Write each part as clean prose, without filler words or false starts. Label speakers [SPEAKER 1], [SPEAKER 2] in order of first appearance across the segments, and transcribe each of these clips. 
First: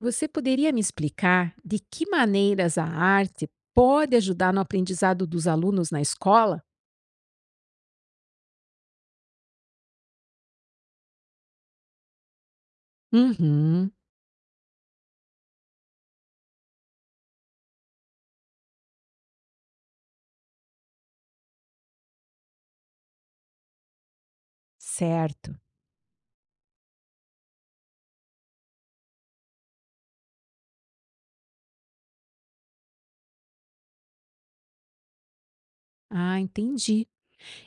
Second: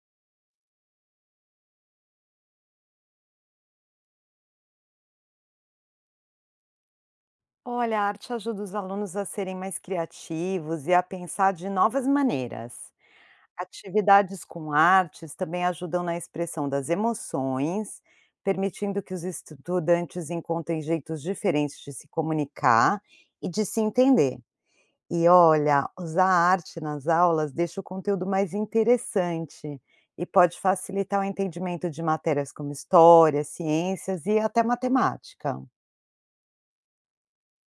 [SPEAKER 1] Você poderia me explicar de que maneiras a arte pode ajudar no aprendizado dos alunos na escola?
[SPEAKER 2] Olha, a arte ajuda os alunos a serem mais criativos e a pensar de novas maneiras.
[SPEAKER 1] Uhum,
[SPEAKER 2] Atividades com artes também ajudam na expressão das emoções, permitindo que os estudantes encontrem jeitos diferentes de se comunicar e de se entender. E
[SPEAKER 1] certo.
[SPEAKER 2] olha, usar a arte nas aulas deixa o conteúdo mais interessante e pode facilitar o entendimento de matérias como história, ciências e até matemática.
[SPEAKER 1] Ah, entendi.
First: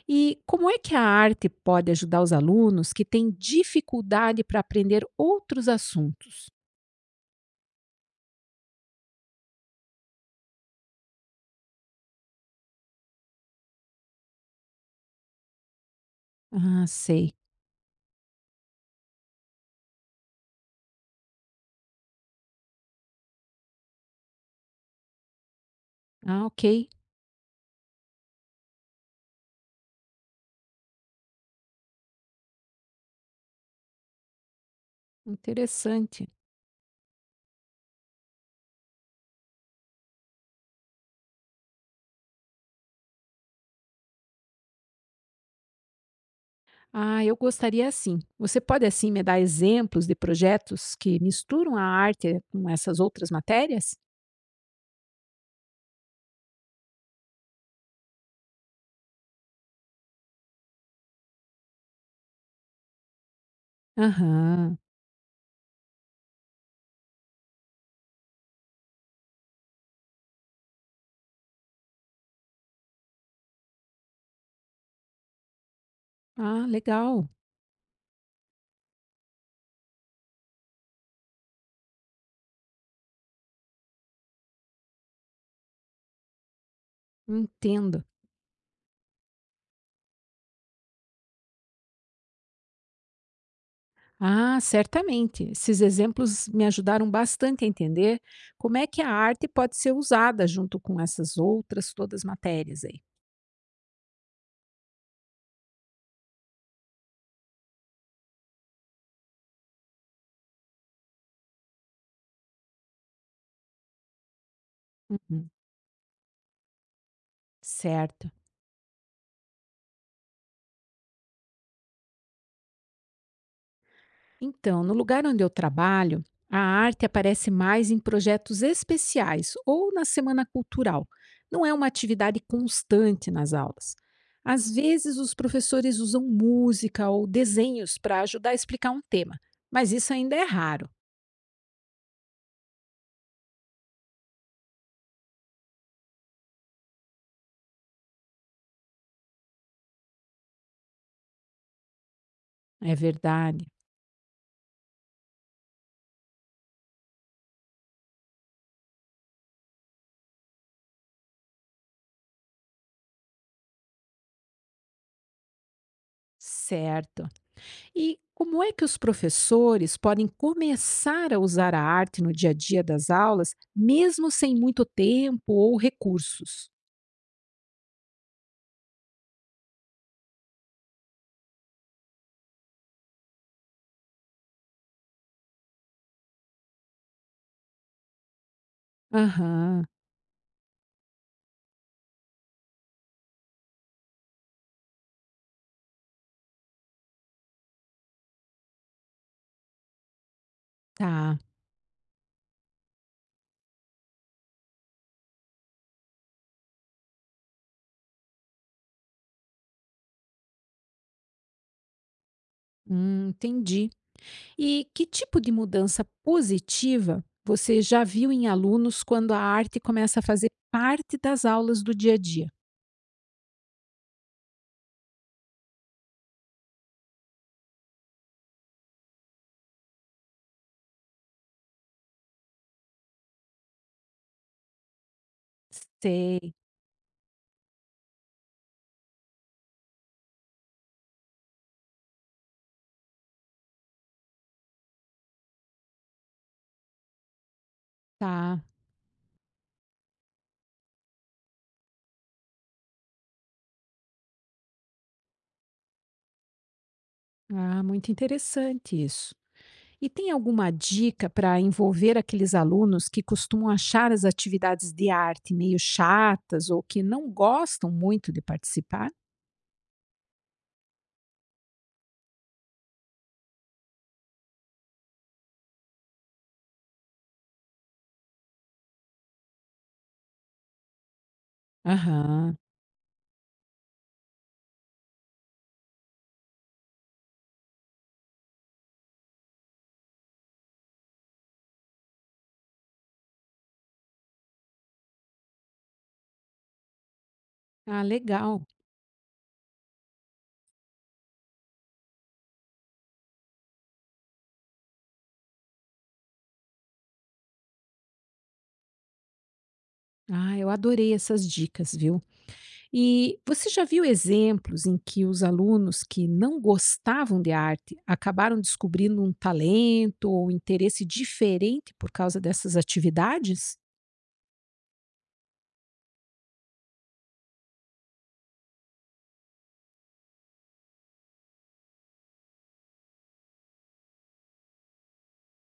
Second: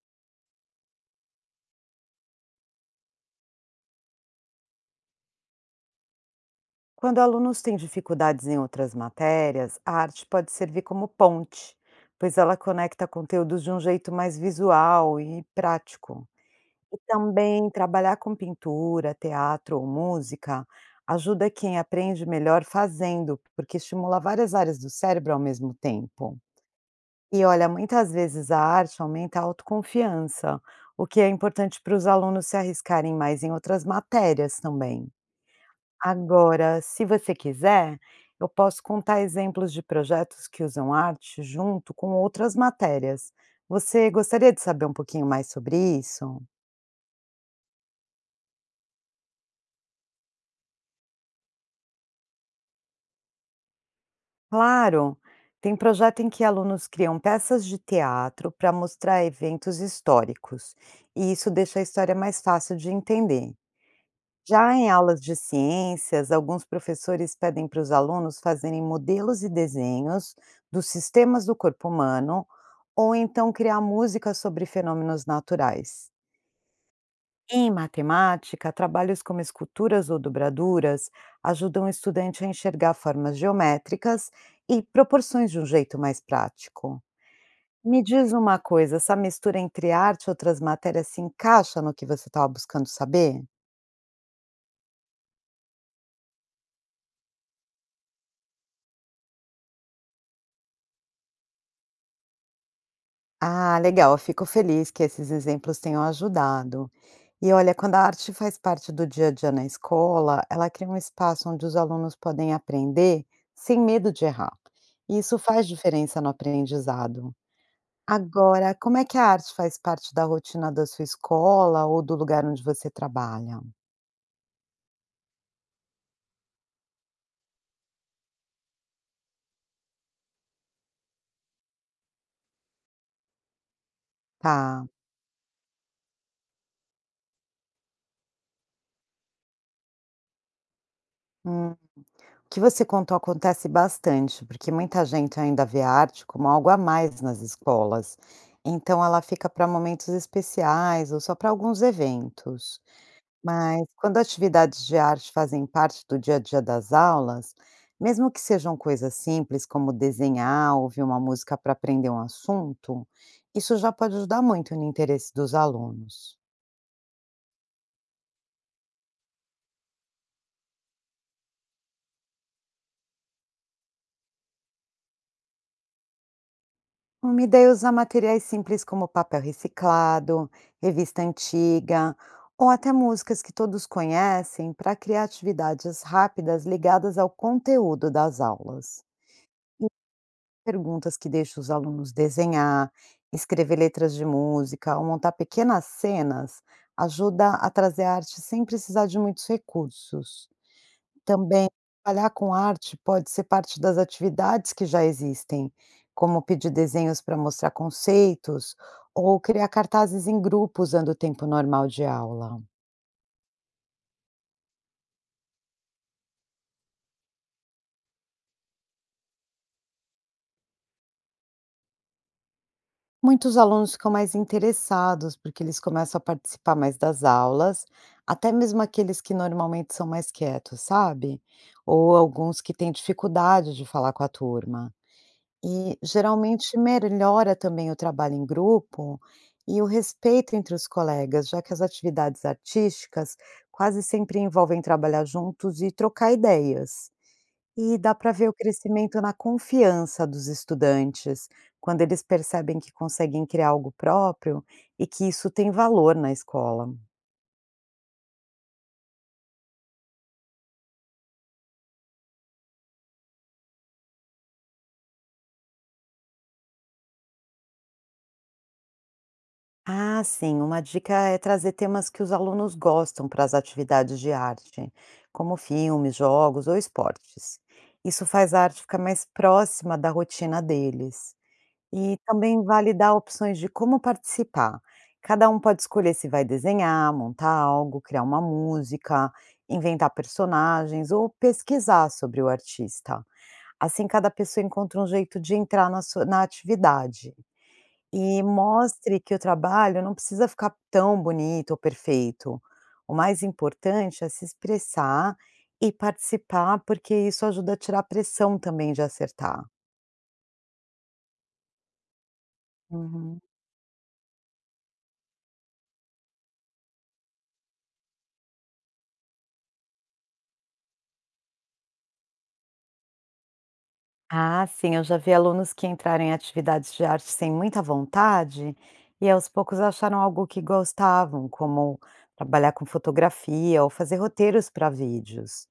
[SPEAKER 1] E como é que a arte pode ajudar os alunos que têm dificuldade para aprender outros assuntos?
[SPEAKER 2] Quando alunos têm dificuldades em outras matérias, a arte pode servir como ponte, pois ela conecta conteúdos de um jeito mais visual e prático.
[SPEAKER 1] Ah,
[SPEAKER 2] E
[SPEAKER 1] sei.
[SPEAKER 2] também trabalhar com pintura, teatro ou música ajuda quem aprende melhor fazendo, porque estimula várias áreas do cérebro ao mesmo tempo.
[SPEAKER 1] Ah, ok.
[SPEAKER 2] E olha, muitas vezes a arte aumenta a autoconfiança, o que é importante para os alunos se arriscarem mais em outras matérias também.
[SPEAKER 1] Interessante.
[SPEAKER 2] Agora, se você quiser, eu posso contar exemplos de projetos que usam arte junto com outras matérias. Você gostaria de saber um pouquinho mais sobre isso?
[SPEAKER 1] Ah, eu gostaria assim. Você pode assim me dar exemplos de projetos que misturam a arte com essas outras matérias?
[SPEAKER 2] Claro! Tem projeto em que alunos criam peças de teatro para mostrar eventos históricos, e isso deixa a história mais fácil de entender. Já
[SPEAKER 1] Aham.
[SPEAKER 2] em aulas de ciências, alguns professores pedem para os alunos fazerem modelos e desenhos dos sistemas do corpo humano, ou então criar música sobre fenômenos naturais.
[SPEAKER 1] Ah, legal.
[SPEAKER 2] Em matemática, trabalhos como esculturas ou dobraduras ajudam o estudante a enxergar formas geométricas e proporções de um jeito mais prático. Me
[SPEAKER 1] Entendo.
[SPEAKER 2] diz uma coisa, essa mistura entre arte e outras matérias se encaixa no que você estava buscando saber?
[SPEAKER 1] Ah, certamente. Esses exemplos me ajudaram bastante a entender como é que a arte pode ser usada junto com essas outras todas matérias aí.
[SPEAKER 2] Ah, legal, eu fico feliz que esses exemplos tenham ajudado. E olha, quando a arte faz parte do dia a dia na escola, ela cria um espaço onde os alunos podem aprender sem medo de errar. E isso
[SPEAKER 1] Uhum,
[SPEAKER 2] faz diferença no aprendizado.
[SPEAKER 1] certo.
[SPEAKER 2] Agora, como é que a arte faz parte da rotina da sua escola ou do lugar onde você trabalha?
[SPEAKER 1] Então, no lugar onde eu trabalho, a arte aparece mais em projetos especiais ou na semana cultural. Não é uma atividade constante nas aulas. Às
[SPEAKER 2] Tá.
[SPEAKER 1] vezes, os professores usam música ou desenhos para ajudar a explicar um tema, mas isso ainda é raro.
[SPEAKER 2] Hum. O que você contou acontece bastante, porque muita gente ainda vê a arte como algo a mais nas escolas. Então ela fica para momentos especiais ou só para alguns eventos.
[SPEAKER 1] É verdade.
[SPEAKER 2] Mas quando atividades de arte fazem parte do dia a dia das aulas, mesmo que sejam coisas simples como desenhar, ouvir uma música para aprender um assunto, isso já pode ajudar muito no interesse dos alunos.
[SPEAKER 1] Certo. E como é que os professores podem começar a usar a arte no dia a dia das aulas, mesmo sem muito tempo ou recursos?
[SPEAKER 2] Uma ideia é usar materiais simples como papel reciclado, revista antiga ou até músicas que todos conhecem para criar atividades rápidas ligadas ao conteúdo das aulas.
[SPEAKER 1] Aham,
[SPEAKER 2] E perguntas que deixam os alunos desenhar, escrever letras de música ou montar pequenas cenas ajuda a trazer a arte sem precisar de muitos recursos.
[SPEAKER 1] tá.
[SPEAKER 2] Também, trabalhar com arte pode ser parte das atividades que já existem, como pedir desenhos para mostrar conceitos ou criar cartazes em grupo usando o tempo normal de aula.
[SPEAKER 1] Entendi. E que tipo de mudança positiva você já viu em alunos quando a arte começa a fazer parte das aulas do dia a dia?
[SPEAKER 2] Muitos alunos ficam mais interessados porque eles começam a participar mais das aulas, até mesmo aqueles que normalmente são mais quietos, sabe? Ou alguns que têm dificuldade de falar com a turma. E
[SPEAKER 1] Sei,
[SPEAKER 2] geralmente melhora também o trabalho em grupo e o respeito entre os colegas, já que as atividades artísticas quase sempre envolvem trabalhar juntos e trocar ideias. E dá para ver o
[SPEAKER 1] tá.
[SPEAKER 2] crescimento na confiança dos estudantes, quando eles percebem que conseguem criar algo próprio e que isso tem valor na escola.
[SPEAKER 1] Ah, muito interessante isso. E tem alguma dica para envolver aqueles alunos que costumam achar as atividades de arte meio chatas ou que não gostam muito de participar?
[SPEAKER 2] Ah, sim. Uma dica é trazer temas que os alunos gostam para as atividades de arte, como filmes, jogos ou esportes. Isso faz a arte ficar mais próxima da rotina deles. E
[SPEAKER 1] Aham.
[SPEAKER 2] também vale dar opções de como participar. Cada um pode escolher se vai desenhar, montar algo, criar uma música, inventar personagens ou pesquisar sobre o artista. Assim, cada pessoa encontra um jeito de entrar na atividade.
[SPEAKER 1] Ah,
[SPEAKER 2] E
[SPEAKER 1] legal.
[SPEAKER 2] mostre que o trabalho não precisa ficar tão bonito ou perfeito. O mais importante é se expressar e participar, porque isso ajuda a tirar a pressão também de acertar.
[SPEAKER 1] Ah, eu adorei essas dicas, viu? E
[SPEAKER 2] Uhum.
[SPEAKER 1] você já viu exemplos em que os alunos que não gostavam de arte acabaram descobrindo um talento ou interesse diferente por causa dessas atividades?
[SPEAKER 2] Ah, sim, eu já vi alunos que entraram em atividades de arte sem muita vontade e aos poucos acharam algo que gostavam, como trabalhar com fotografia ou fazer roteiros para vídeos.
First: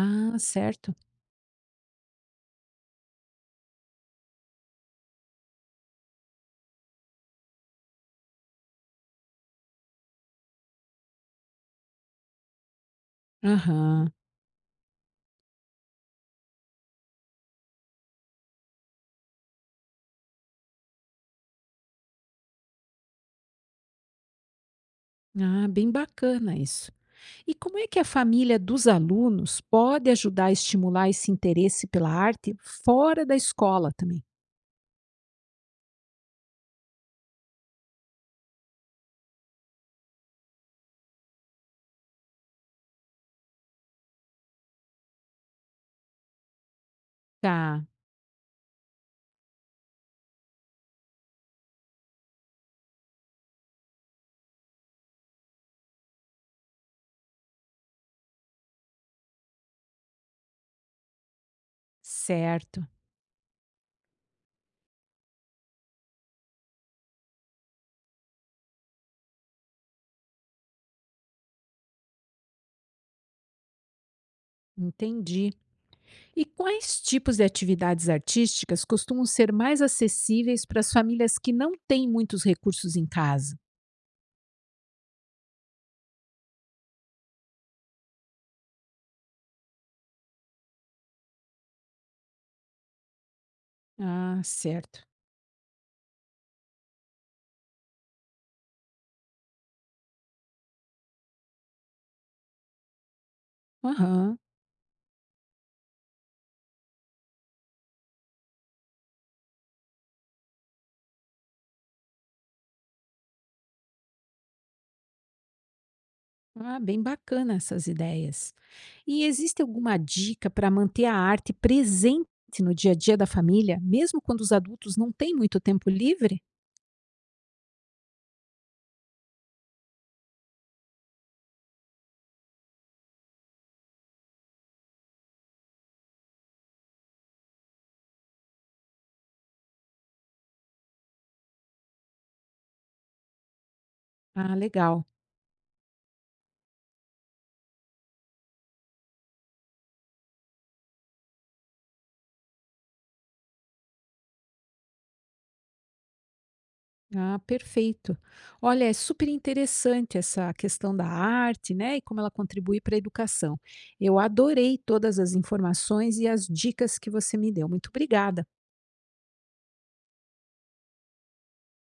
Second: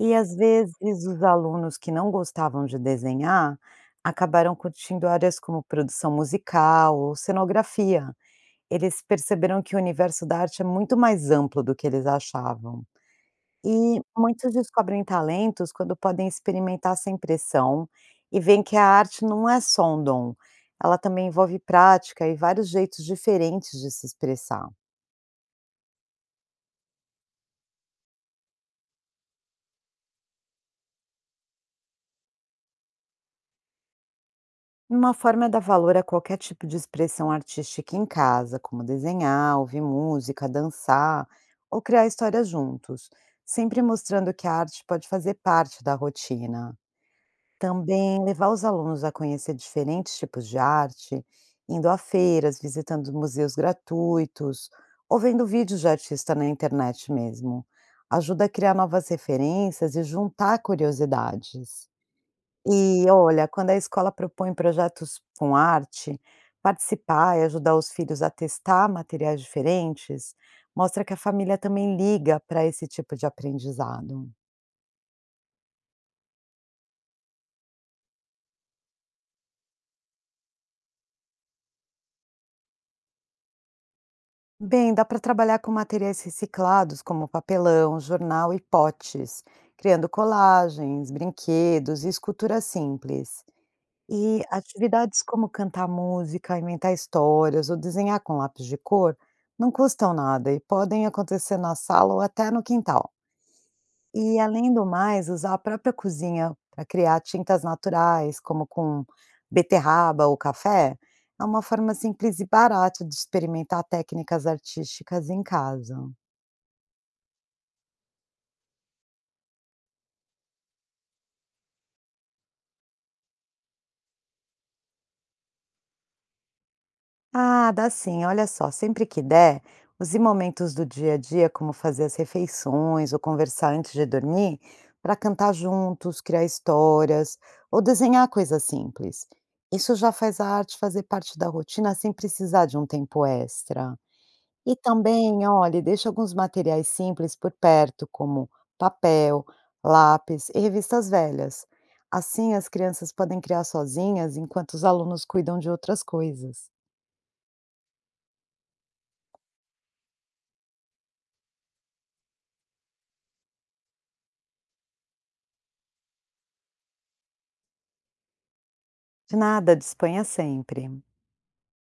[SPEAKER 2] E às vezes
[SPEAKER 1] certo.
[SPEAKER 2] os alunos que não gostavam de desenhar acabaram curtindo áreas como produção musical ou cenografia. Eles perceberam que o universo da arte é muito mais amplo do que eles achavam. E
[SPEAKER 1] Aham.
[SPEAKER 2] muitos descobrem talentos quando podem experimentar sem pressão e veem que a arte não é só um dom, ela também envolve prática e vários jeitos diferentes de se expressar.
[SPEAKER 1] Ah, bem bacana isso. E como é que a família dos alunos pode ajudar a estimular esse interesse pela arte fora da escola também?
[SPEAKER 2] Uma forma é dar valor a qualquer tipo de expressão artística em casa, como desenhar, ouvir música, dançar ou criar histórias juntos, sempre mostrando que a arte pode fazer parte da rotina.
[SPEAKER 1] Tá,
[SPEAKER 2] Também levar os alunos a conhecer diferentes tipos de arte, indo a feiras, visitando museus gratuitos ou vendo vídeos de artista na internet mesmo. Ajuda a criar novas referências e juntar curiosidades.
[SPEAKER 1] certo.
[SPEAKER 2] E olha, quando a escola propõe projetos com arte, participar e ajudar os filhos a testar materiais diferentes mostra que a família também liga para esse tipo de aprendizado.
[SPEAKER 1] Entendi. E quais tipos de atividades artísticas costumam ser mais acessíveis para as famílias que não têm muitos recursos em casa?
[SPEAKER 2] Bem, dá para trabalhar com materiais reciclados, como papelão, jornal e potes, criando colagens, brinquedos e esculturas simples.
[SPEAKER 1] Ah,
[SPEAKER 2] E
[SPEAKER 1] certo.
[SPEAKER 2] atividades como cantar música, inventar histórias ou desenhar com lápis de cor não custam nada e podem acontecer na sala ou até no quintal.
[SPEAKER 1] Aham.
[SPEAKER 2] E além do mais, usar a própria cozinha para criar tintas naturais, como com beterraba ou café, é uma forma simples e barata de experimentar técnicas artísticas em casa.
[SPEAKER 1] Ah, bem bacana essas ideias. E existe alguma dica para manter a arte presente no dia a dia da família, mesmo quando os adultos não têm muito tempo livre?
[SPEAKER 2] Ah, dá sim. Olha só, sempre que der, use momentos do dia a dia, como fazer as refeições ou conversar antes de dormir, para cantar juntos, criar histórias ou desenhar coisas simples. Isso já faz a arte fazer parte da rotina sem precisar de um tempo extra.
[SPEAKER 1] Ah,
[SPEAKER 2] E
[SPEAKER 1] legal.
[SPEAKER 2] também, olhe, deixe alguns materiais simples por perto, como papel, lápis e revistas velhas. Assim, as crianças podem criar sozinhas enquanto os alunos cuidam de outras coisas.
[SPEAKER 1] Ah, perfeito. Olha, é super interessante essa questão da arte, né? E como ela contribui para a educação. Eu adorei todas as informações e as dicas que você me deu. Muito obrigada.
[SPEAKER 2] De nada, disponha sempre.